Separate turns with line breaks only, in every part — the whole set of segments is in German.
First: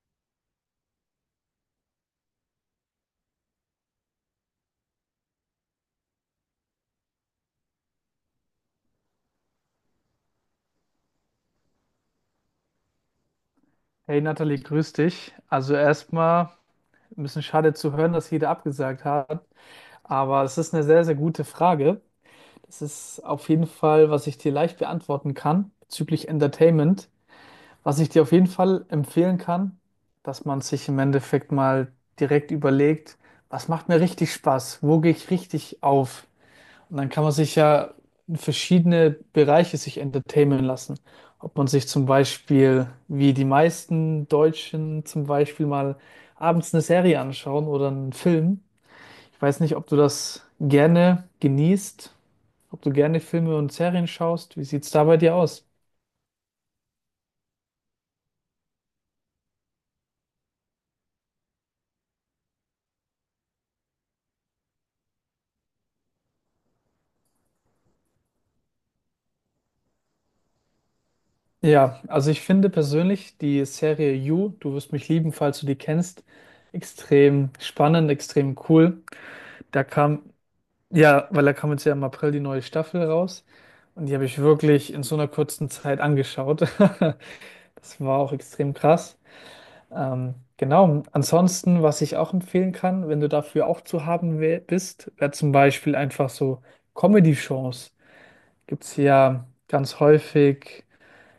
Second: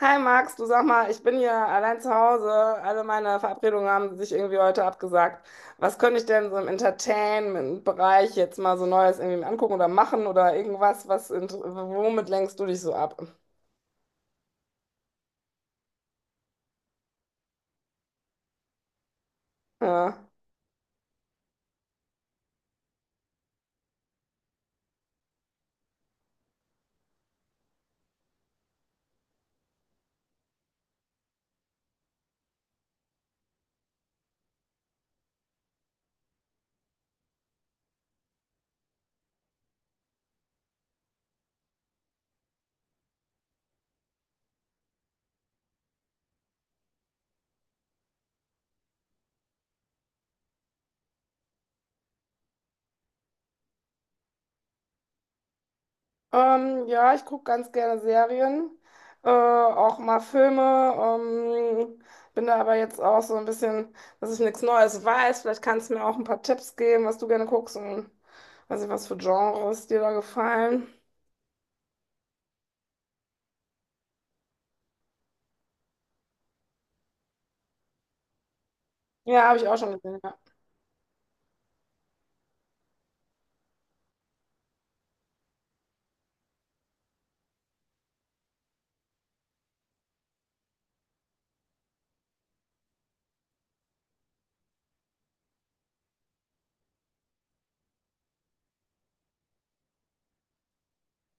Hi Max, du sag mal, ich bin hier allein zu Hause. Alle meine Verabredungen haben sich irgendwie heute abgesagt. Was könnte ich denn so im Entertainment-Bereich jetzt mal so Neues irgendwie angucken oder machen oder irgendwas, womit lenkst du dich so ab?
Hey Nathalie, grüß dich. Also erstmal ein bisschen schade zu hören, dass jeder abgesagt hat,
Ja,
aber es ist eine sehr, sehr gute Frage. Das ist auf jeden Fall, was ich dir leicht beantworten kann bezüglich Entertainment. Was ich dir auf jeden Fall empfehlen kann, dass man sich im Endeffekt mal direkt überlegt, was macht mir richtig Spaß? Wo gehe ich richtig auf? Und dann kann man sich ja in verschiedene Bereiche sich entertainen lassen. Ob man sich zum Beispiel, wie die meisten Deutschen zum Beispiel mal abends eine Serie anschauen oder einen Film. Ich weiß nicht, ob du das gerne genießt, ob du gerne Filme und Serien schaust. Wie sieht's da bei dir aus?
ja ich gucke ganz gerne Serien, auch mal Filme. Bin da aber jetzt auch so ein bisschen, dass ich nichts Neues weiß. Vielleicht kannst du mir auch ein paar Tipps geben, was du gerne guckst und weiß nicht, was für Genres dir da gefallen.
Ja, also ich finde persönlich die Serie You, du wirst mich lieben, falls du die kennst, extrem spannend, extrem cool.
Ja, habe ich auch
Da
schon gesehen.
kam
Ja.
Ja, weil da kam jetzt ja im April die neue Staffel raus und die habe ich wirklich in so einer kurzen Zeit angeschaut. Das war auch extrem krass. Genau. Ansonsten, was ich auch empfehlen kann, wenn du dafür auch zu haben bist, wäre zum Beispiel einfach so Comedy-Shows. Gibt es ja ganz häufig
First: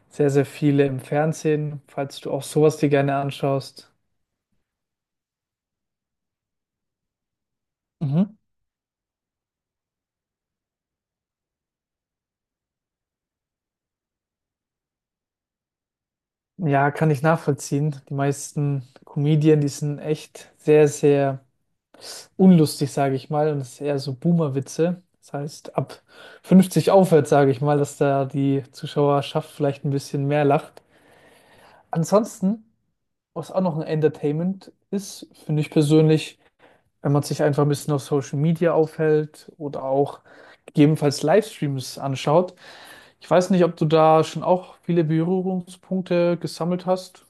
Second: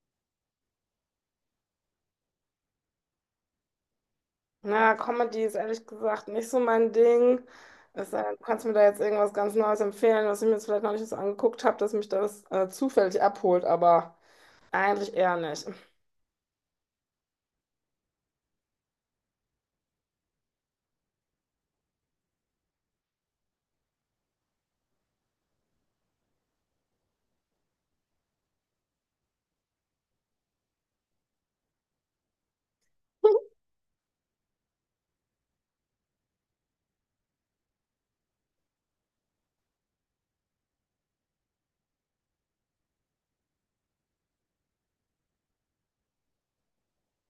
sehr, sehr viele im Fernsehen, falls du auch sowas dir gerne anschaust.
Na, Comedy ist ehrlich gesagt nicht so mein Ding. Es sei denn,
Mhm.
du kannst mir da jetzt irgendwas ganz Neues empfehlen, was ich mir jetzt vielleicht noch nicht so angeguckt habe, dass mich das zufällig abholt, aber eigentlich eher nicht.
Ja, kann ich nachvollziehen. Die meisten Comedien, die sind echt sehr, sehr unlustig, sage ich mal, und es ist eher so Boomer-Witze. Das heißt, ab 50 aufwärts, sage ich mal, dass da die Zuschauerschaft vielleicht ein bisschen mehr lacht. Ansonsten, was auch noch ein Entertainment ist, finde ich persönlich, wenn man sich einfach ein bisschen auf Social Media aufhält oder auch gegebenenfalls Livestreams anschaut. Ich weiß nicht, ob du da schon auch viele Berührungspunkte gesammelt hast.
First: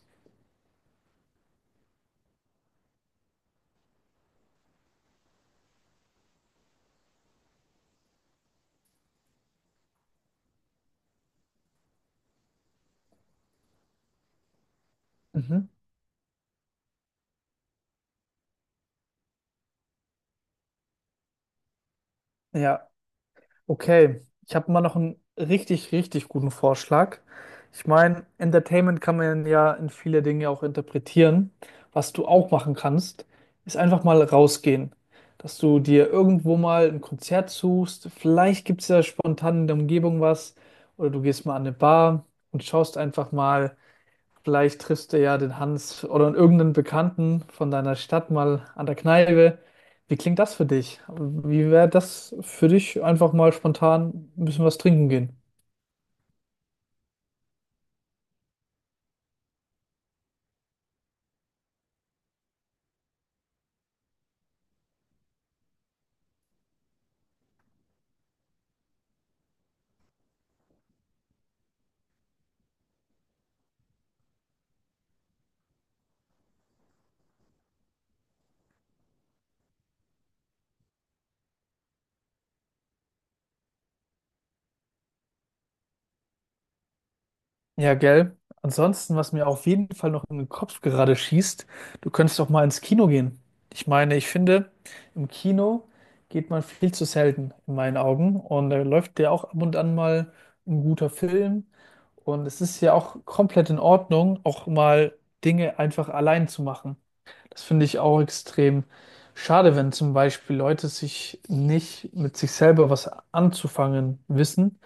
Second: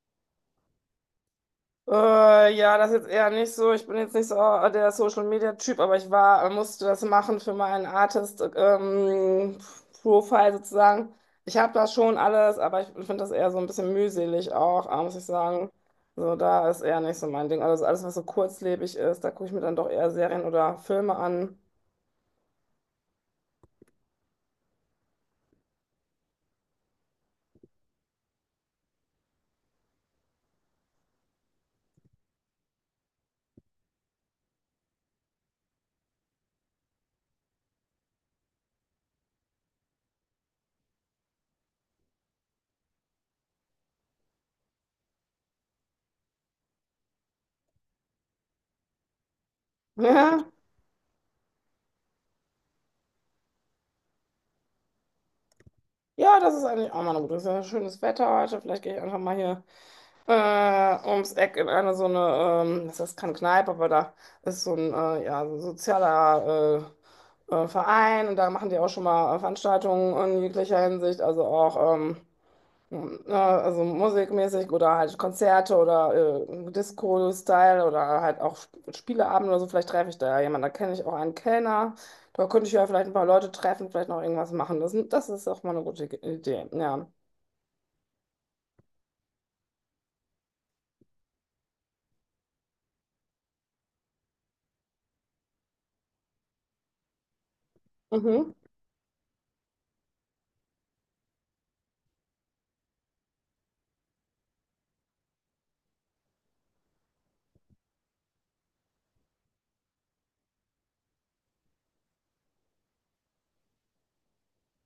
Ja, das ist jetzt eher nicht so. Ich bin jetzt nicht so der Social Media Typ, aber ich war, musste das machen für meinen Artist Profile sozusagen. Ich habe das schon alles, aber ich finde das eher so ein bisschen mühselig auch, muss ich
Mhm.
sagen. So, da ist eher nicht so mein Ding. Also so alles, was so kurzlebig ist, da gucke ich mir dann doch eher Serien oder Filme an.
Ja, okay, ich habe mal noch einen richtig, richtig guten Vorschlag. Ich meine, Entertainment kann man ja in viele Dinge auch interpretieren. Was du auch machen kannst, ist einfach mal rausgehen. Dass du dir irgendwo mal ein Konzert suchst. Vielleicht gibt es ja spontan in der Umgebung was. Oder du gehst mal an eine Bar und schaust einfach mal. Vielleicht triffst du ja den Hans oder irgendeinen Bekannten von deiner Stadt mal an der Kneipe. Wie klingt
Ja,
das für dich? Wie wäre das für dich, einfach mal spontan ein bisschen was trinken gehen?
ja, das ist eigentlich auch mal eine gute. Es ist ja schönes Wetter heute. Vielleicht gehe ich einfach mal hier ums Eck in eine so eine, das ist keine Kneipe, aber da ist so ein, ja, so ein sozialer Verein und da machen die auch schon mal Veranstaltungen in jeglicher Hinsicht, also auch also musikmäßig oder halt Konzerte oder Disco-Style oder halt auch Spieleabende oder so. Vielleicht treffe ich da ja jemanden, da kenne ich auch einen Kellner, da könnte ich ja vielleicht ein paar Leute treffen, vielleicht noch irgendwas machen. Das ist auch mal eine gute Idee, ja.
Ja, gell. Ansonsten, was mir auf jeden Fall noch in den Kopf gerade schießt, du könntest doch mal ins Kino gehen. Ich meine, ich finde, im Kino geht man viel zu selten in meinen Augen
Mhm.
und da läuft ja auch ab und an mal ein guter Film und es ist ja auch komplett in Ordnung, auch mal Dinge einfach allein zu machen. Das finde ich auch extrem schade, wenn zum Beispiel Leute sich nicht mit sich selber was anzufangen wissen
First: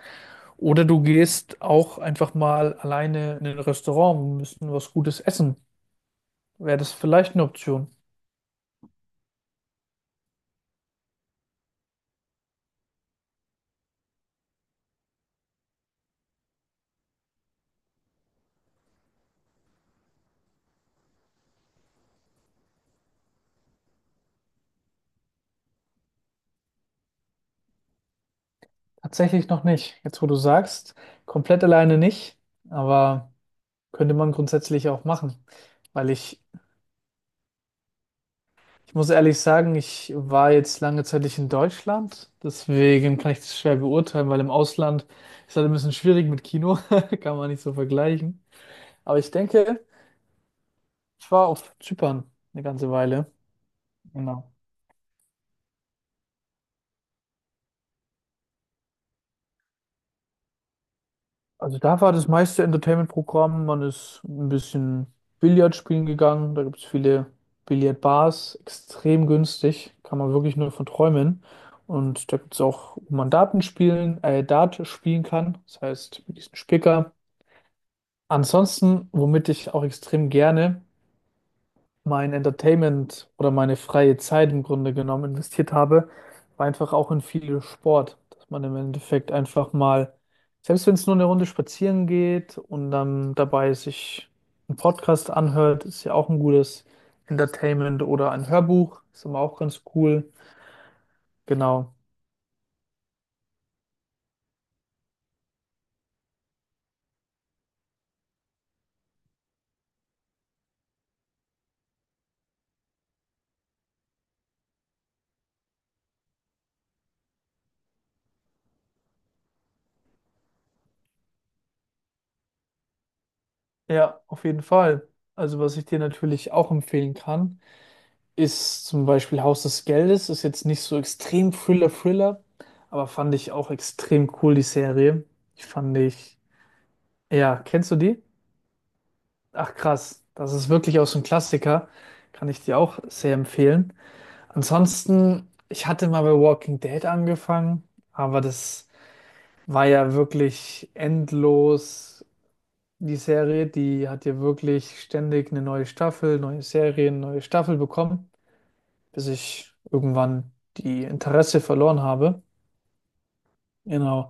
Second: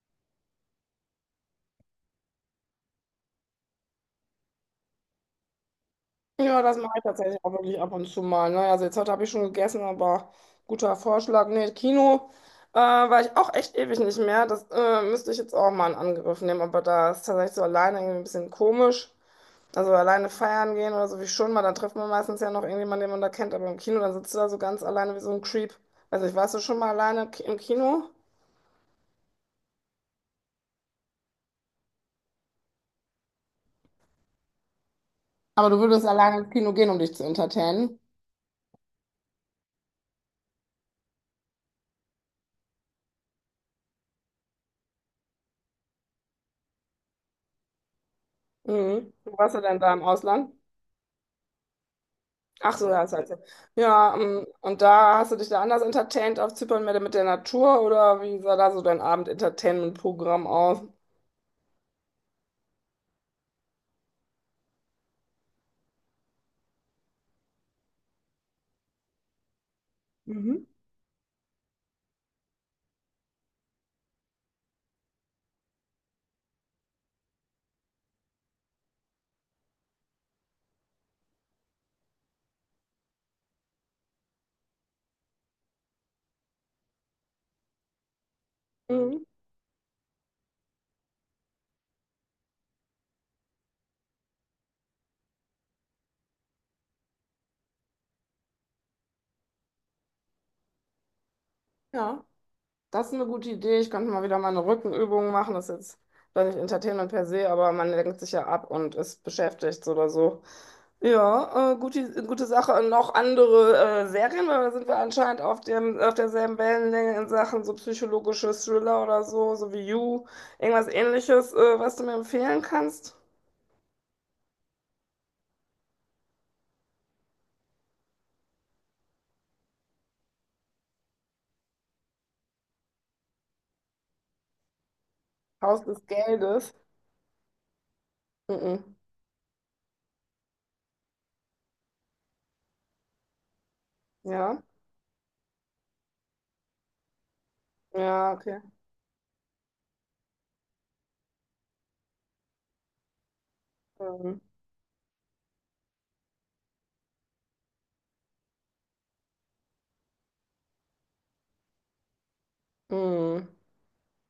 oder du gehst auch einfach mal alleine in ein Restaurant und müssen was Gutes essen.
Ja, das
Wäre das
mache ich
vielleicht
tatsächlich
eine
auch wirklich ab
Option?
und zu mal. Ne? Also jetzt heute habe ich schon gegessen, aber guter Vorschlag. Nee, Kino war ich auch echt ewig nicht mehr. Das müsste ich jetzt auch mal in Angriff nehmen. Aber da ist tatsächlich so alleine irgendwie ein bisschen komisch. Also alleine feiern gehen oder so wie schon mal, dann trifft man meistens ja noch irgendjemanden, den man da kennt. Aber im Kino, dann sitzt du da so ganz alleine wie so ein Creep. Also ich warst du schon mal alleine im Kino?
Tatsächlich noch nicht. Jetzt, wo du sagst, komplett alleine nicht, aber könnte man grundsätzlich auch machen.
Aber du würdest
Weil
alleine
ich,
ins Kino gehen, um dich zu entertainen.
ich muss ehrlich sagen, ich war jetzt lange Zeit nicht in Deutschland, deswegen kann ich das schwer beurteilen, weil im Ausland ist halt ein bisschen schwierig mit Kino, kann man nicht so vergleichen.
Mhm.
Aber ich
Wo warst du denn
denke,
da im Ausland?
ich war auf Zypern eine
Ach so,
ganze
ja, das
Weile.
heißt, ja,
Genau.
und da hast du dich da anders entertaint auf Zypern mehr mit der Natur oder wie sah da so dein Abend-Entertainment-Programm aus?
Also da war das meiste Entertainment-Programm. Man ist ein bisschen Billard spielen gegangen. Da gibt es viele Billardbars, extrem günstig. Kann man wirklich
Mhm.
nur von träumen. Und da gibt es auch, wo man Dart spielen kann. Das heißt, mit diesem Spicker. Ansonsten, womit ich auch extrem gerne mein Entertainment oder meine freie Zeit im Grunde genommen investiert habe, war einfach auch in viel Sport, dass man im
Mhm.
Endeffekt einfach mal, selbst wenn es nur eine Runde spazieren geht und dann dabei sich einen Podcast anhört, ist ja auch ein gutes Entertainment oder ein Hörbuch, ist immer auch ganz cool. Genau.
Ja. Das ist eine gute Idee. Ich könnte mal wieder meine Rückenübungen machen. Das ist jetzt vielleicht nicht Entertainment per se, aber man lenkt sich ja ab und ist beschäftigt oder so. Ja, gute Sache. Und noch andere Serien, weil da sind wir anscheinend auf auf derselben Wellenlänge in Sachen so psychologische Thriller oder so, so wie You, irgendwas ähnliches, was du mir empfehlen kannst?
Ja, auf jeden Fall. Also was ich dir natürlich auch empfehlen kann, ist zum Beispiel Haus des Geldes, ist jetzt nicht so extrem Thriller-Thriller, aber fand ich auch extrem cool, die Serie. Ich
Haus
fand
des
ich,
Geldes.
ja, kennst du die?
Mhm.
Ach krass, das ist wirklich auch so ein Klassiker, kann ich dir auch sehr empfehlen.
Ja,
Ansonsten, ich hatte mal bei Walking Dead angefangen,
ja,
aber
okay.
das war ja wirklich endlos. Die Serie, die hat
Ähm,
ja wirklich ständig eine neue Staffel, neue Serien, neue Staffel bekommen, bis ich irgendwann die Interesse verloren habe.
hm.
Genau.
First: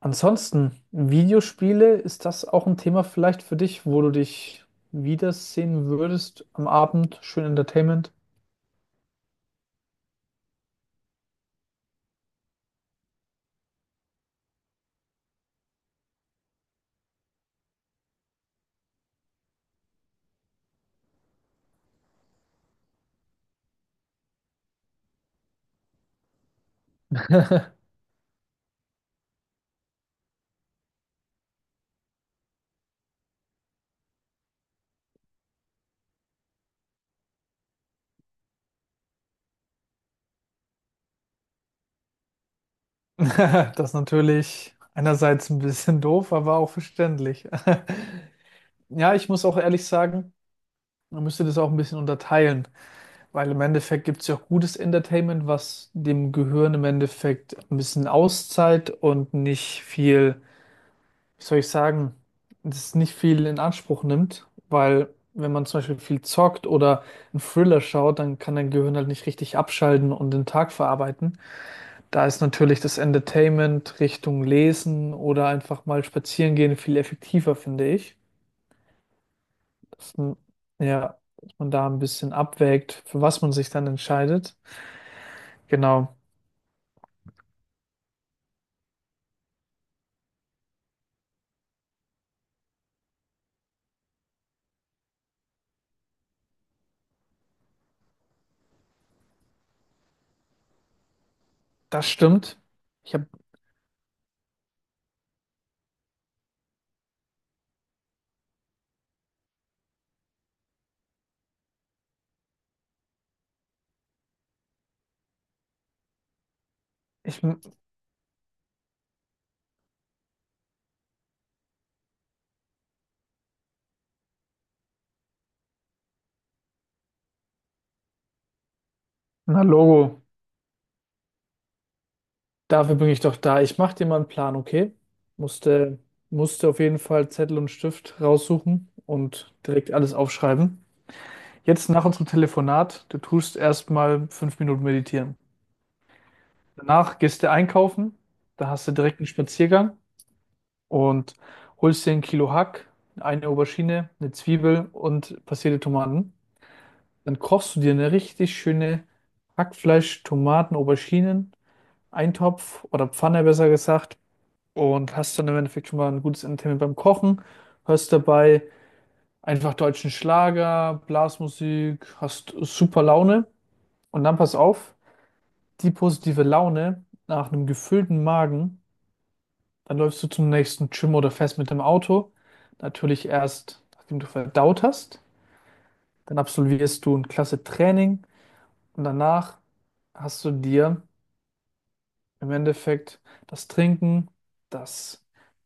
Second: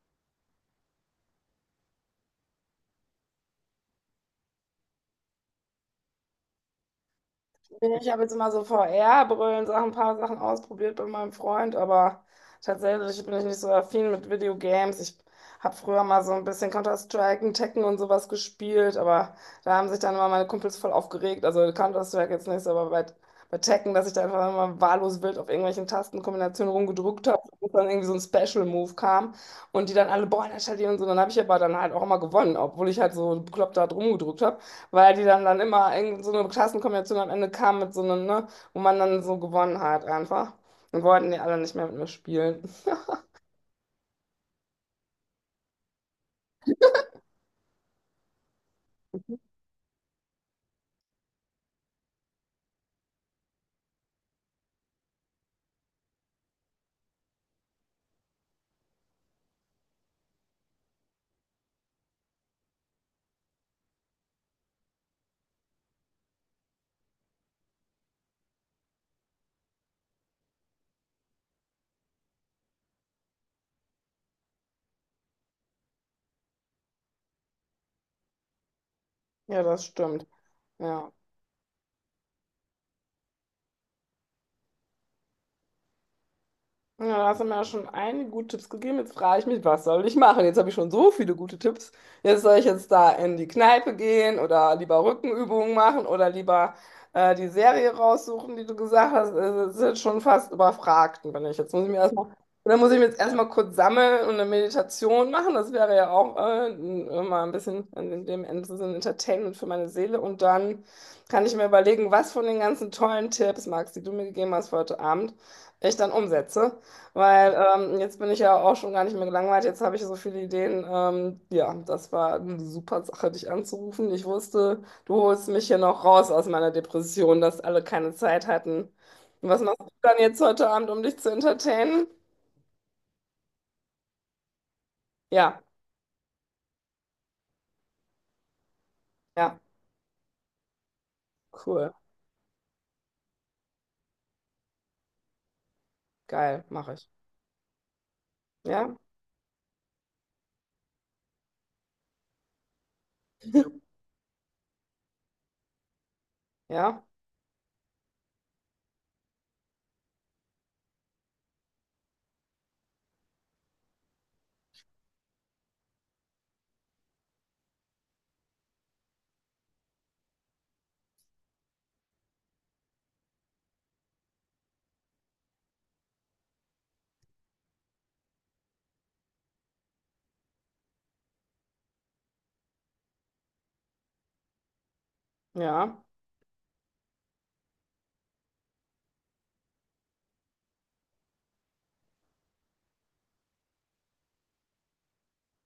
Ansonsten, Videospiele, ist das auch ein Thema vielleicht für dich, wo du dich wiedersehen würdest am Abend? Schön
Nee, ich
Entertainment.
habe jetzt immer so VR-Brillen, Sachen, ein paar Sachen ausprobiert bei meinem Freund, aber tatsächlich bin ich nicht so affin mit Videogames. Ich habe früher mal so ein bisschen Counter-Strike und Tekken und sowas gespielt, aber da haben sich dann immer meine Kumpels voll aufgeregt. Also Counter-Strike jetzt nicht so, aber bei Tekken, dass ich da einfach immer wahllos wild auf irgendwelchen Tastenkombinationen rumgedrückt habe und dann irgendwie so ein Special-Move kam und die dann alle, boah, installieren und so. Dann habe ich aber dann halt auch immer gewonnen, obwohl ich halt so bekloppt da rumgedrückt habe. Weil die dann immer in so eine Klassenkombination am Ende kam mit so einem, ne, wo man dann so gewonnen hat einfach. Und wollten die alle nicht mehr mit mir spielen.
Das ist natürlich einerseits ein bisschen doof, aber auch verständlich. Ja, ich muss auch ehrlich sagen, man müsste das auch ein bisschen unterteilen, weil im Endeffekt gibt es ja auch gutes Entertainment, was dem Gehirn im Endeffekt ein bisschen Auszeit und nicht viel, wie soll ich sagen, das nicht viel in Anspruch nimmt, weil wenn man zum Beispiel viel zockt oder einen Thriller schaut, dann kann dein Gehirn halt nicht richtig abschalten und den Tag verarbeiten. Da ist natürlich das Entertainment Richtung Lesen oder einfach mal spazieren gehen viel effektiver, finde ich.
Ja, das
Dass
stimmt.
man,
Ja.
ja, dass man da ein bisschen abwägt, für was man sich dann entscheidet. Genau,
Ja, da hast du mir ja schon einige gute Tipps gegeben. Jetzt frage ich mich, was soll ich machen? Jetzt habe ich schon so viele gute Tipps. Jetzt soll ich jetzt da in die Kneipe gehen oder lieber Rückenübungen machen oder lieber die Serie raussuchen, die du gesagt hast. Also, das ist jetzt schon fast überfragt, und wenn ich. Jetzt muss ich mir
das
erstmal,
stimmt.
dann muss ich mir
Ich
jetzt
habe,
erstmal kurz sammeln und eine Meditation machen. Das wäre ja auch mal ein bisschen in dem Ende so ein Entertainment für meine Seele. Und dann kann ich mir überlegen, was von den ganzen tollen Tipps, Max, die du mir gegeben hast für heute Abend, ich dann umsetze.
ich,
Weil jetzt bin ich ja auch schon gar nicht mehr gelangweilt. Jetzt habe ich so viele Ideen. Ja, das war eine super Sache, dich anzurufen. Ich wusste, du holst mich hier noch raus aus meiner Depression, dass alle keine Zeit hatten. Und was
na
machst du dann
Logo.
jetzt heute Abend, um dich zu entertainen?
Dafür bin ich doch da. Ich mache dir mal einen Plan, okay?
Ja,
Musste, musste auf jeden Fall Zettel und Stift raussuchen und
ja,
direkt alles aufschreiben. Jetzt
cool,
nach unserem Telefonat, du tust erstmal 5 Minuten meditieren.
geil, mache ich.
Danach gehst du einkaufen, da hast
Ja,
du direkt einen Spaziergang und holst dir ein Kilo Hack, eine Aubergine, eine Zwiebel und passierte Tomaten.
ja,
Dann kochst du dir eine richtig schöne Hackfleisch-, Tomaten-, Auberginen, Eintopf oder Pfanne besser gesagt und hast dann im Endeffekt schon mal ein gutes Entertainment beim Kochen, hörst dabei einfach deutschen Schlager, Blasmusik, hast super Laune und dann pass auf, die positive Laune nach einem gefüllten Magen, dann läufst du zum nächsten Gym oder fährst mit dem Auto, natürlich erst, nachdem du verdaut hast,
ja.
dann absolvierst du ein klasse Training und danach hast du dir im Endeffekt das Trinken, das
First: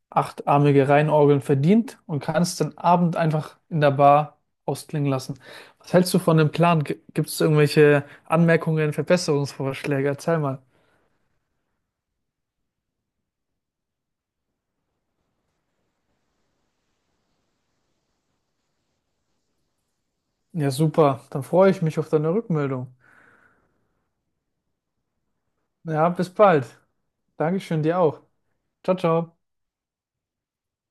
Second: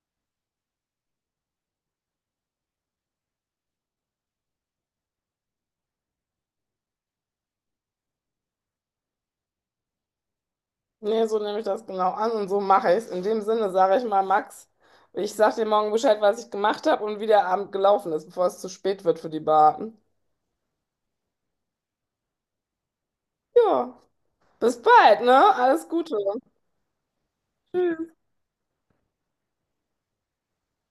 achtarmige Reinorgeln verdient und kannst den Abend einfach in der Bar ausklingen lassen. Was hältst du von dem Plan? Gibt es irgendwelche Anmerkungen, Verbesserungsvorschläge? Erzähl mal.
Nee, so nehme ich das genau an und so mache ich es. In dem Sinne sage ich mal, Max, ich sage dir morgen Bescheid, was ich gemacht habe und wie der Abend gelaufen ist, bevor es zu spät wird für die Bar.
Ja, super. Dann freue ich mich auf deine Rückmeldung.
Ja, bis bald, ne? Alles
Ja,
Gute.
bis bald. Dankeschön dir
Tschüss.
auch. Ciao, ciao.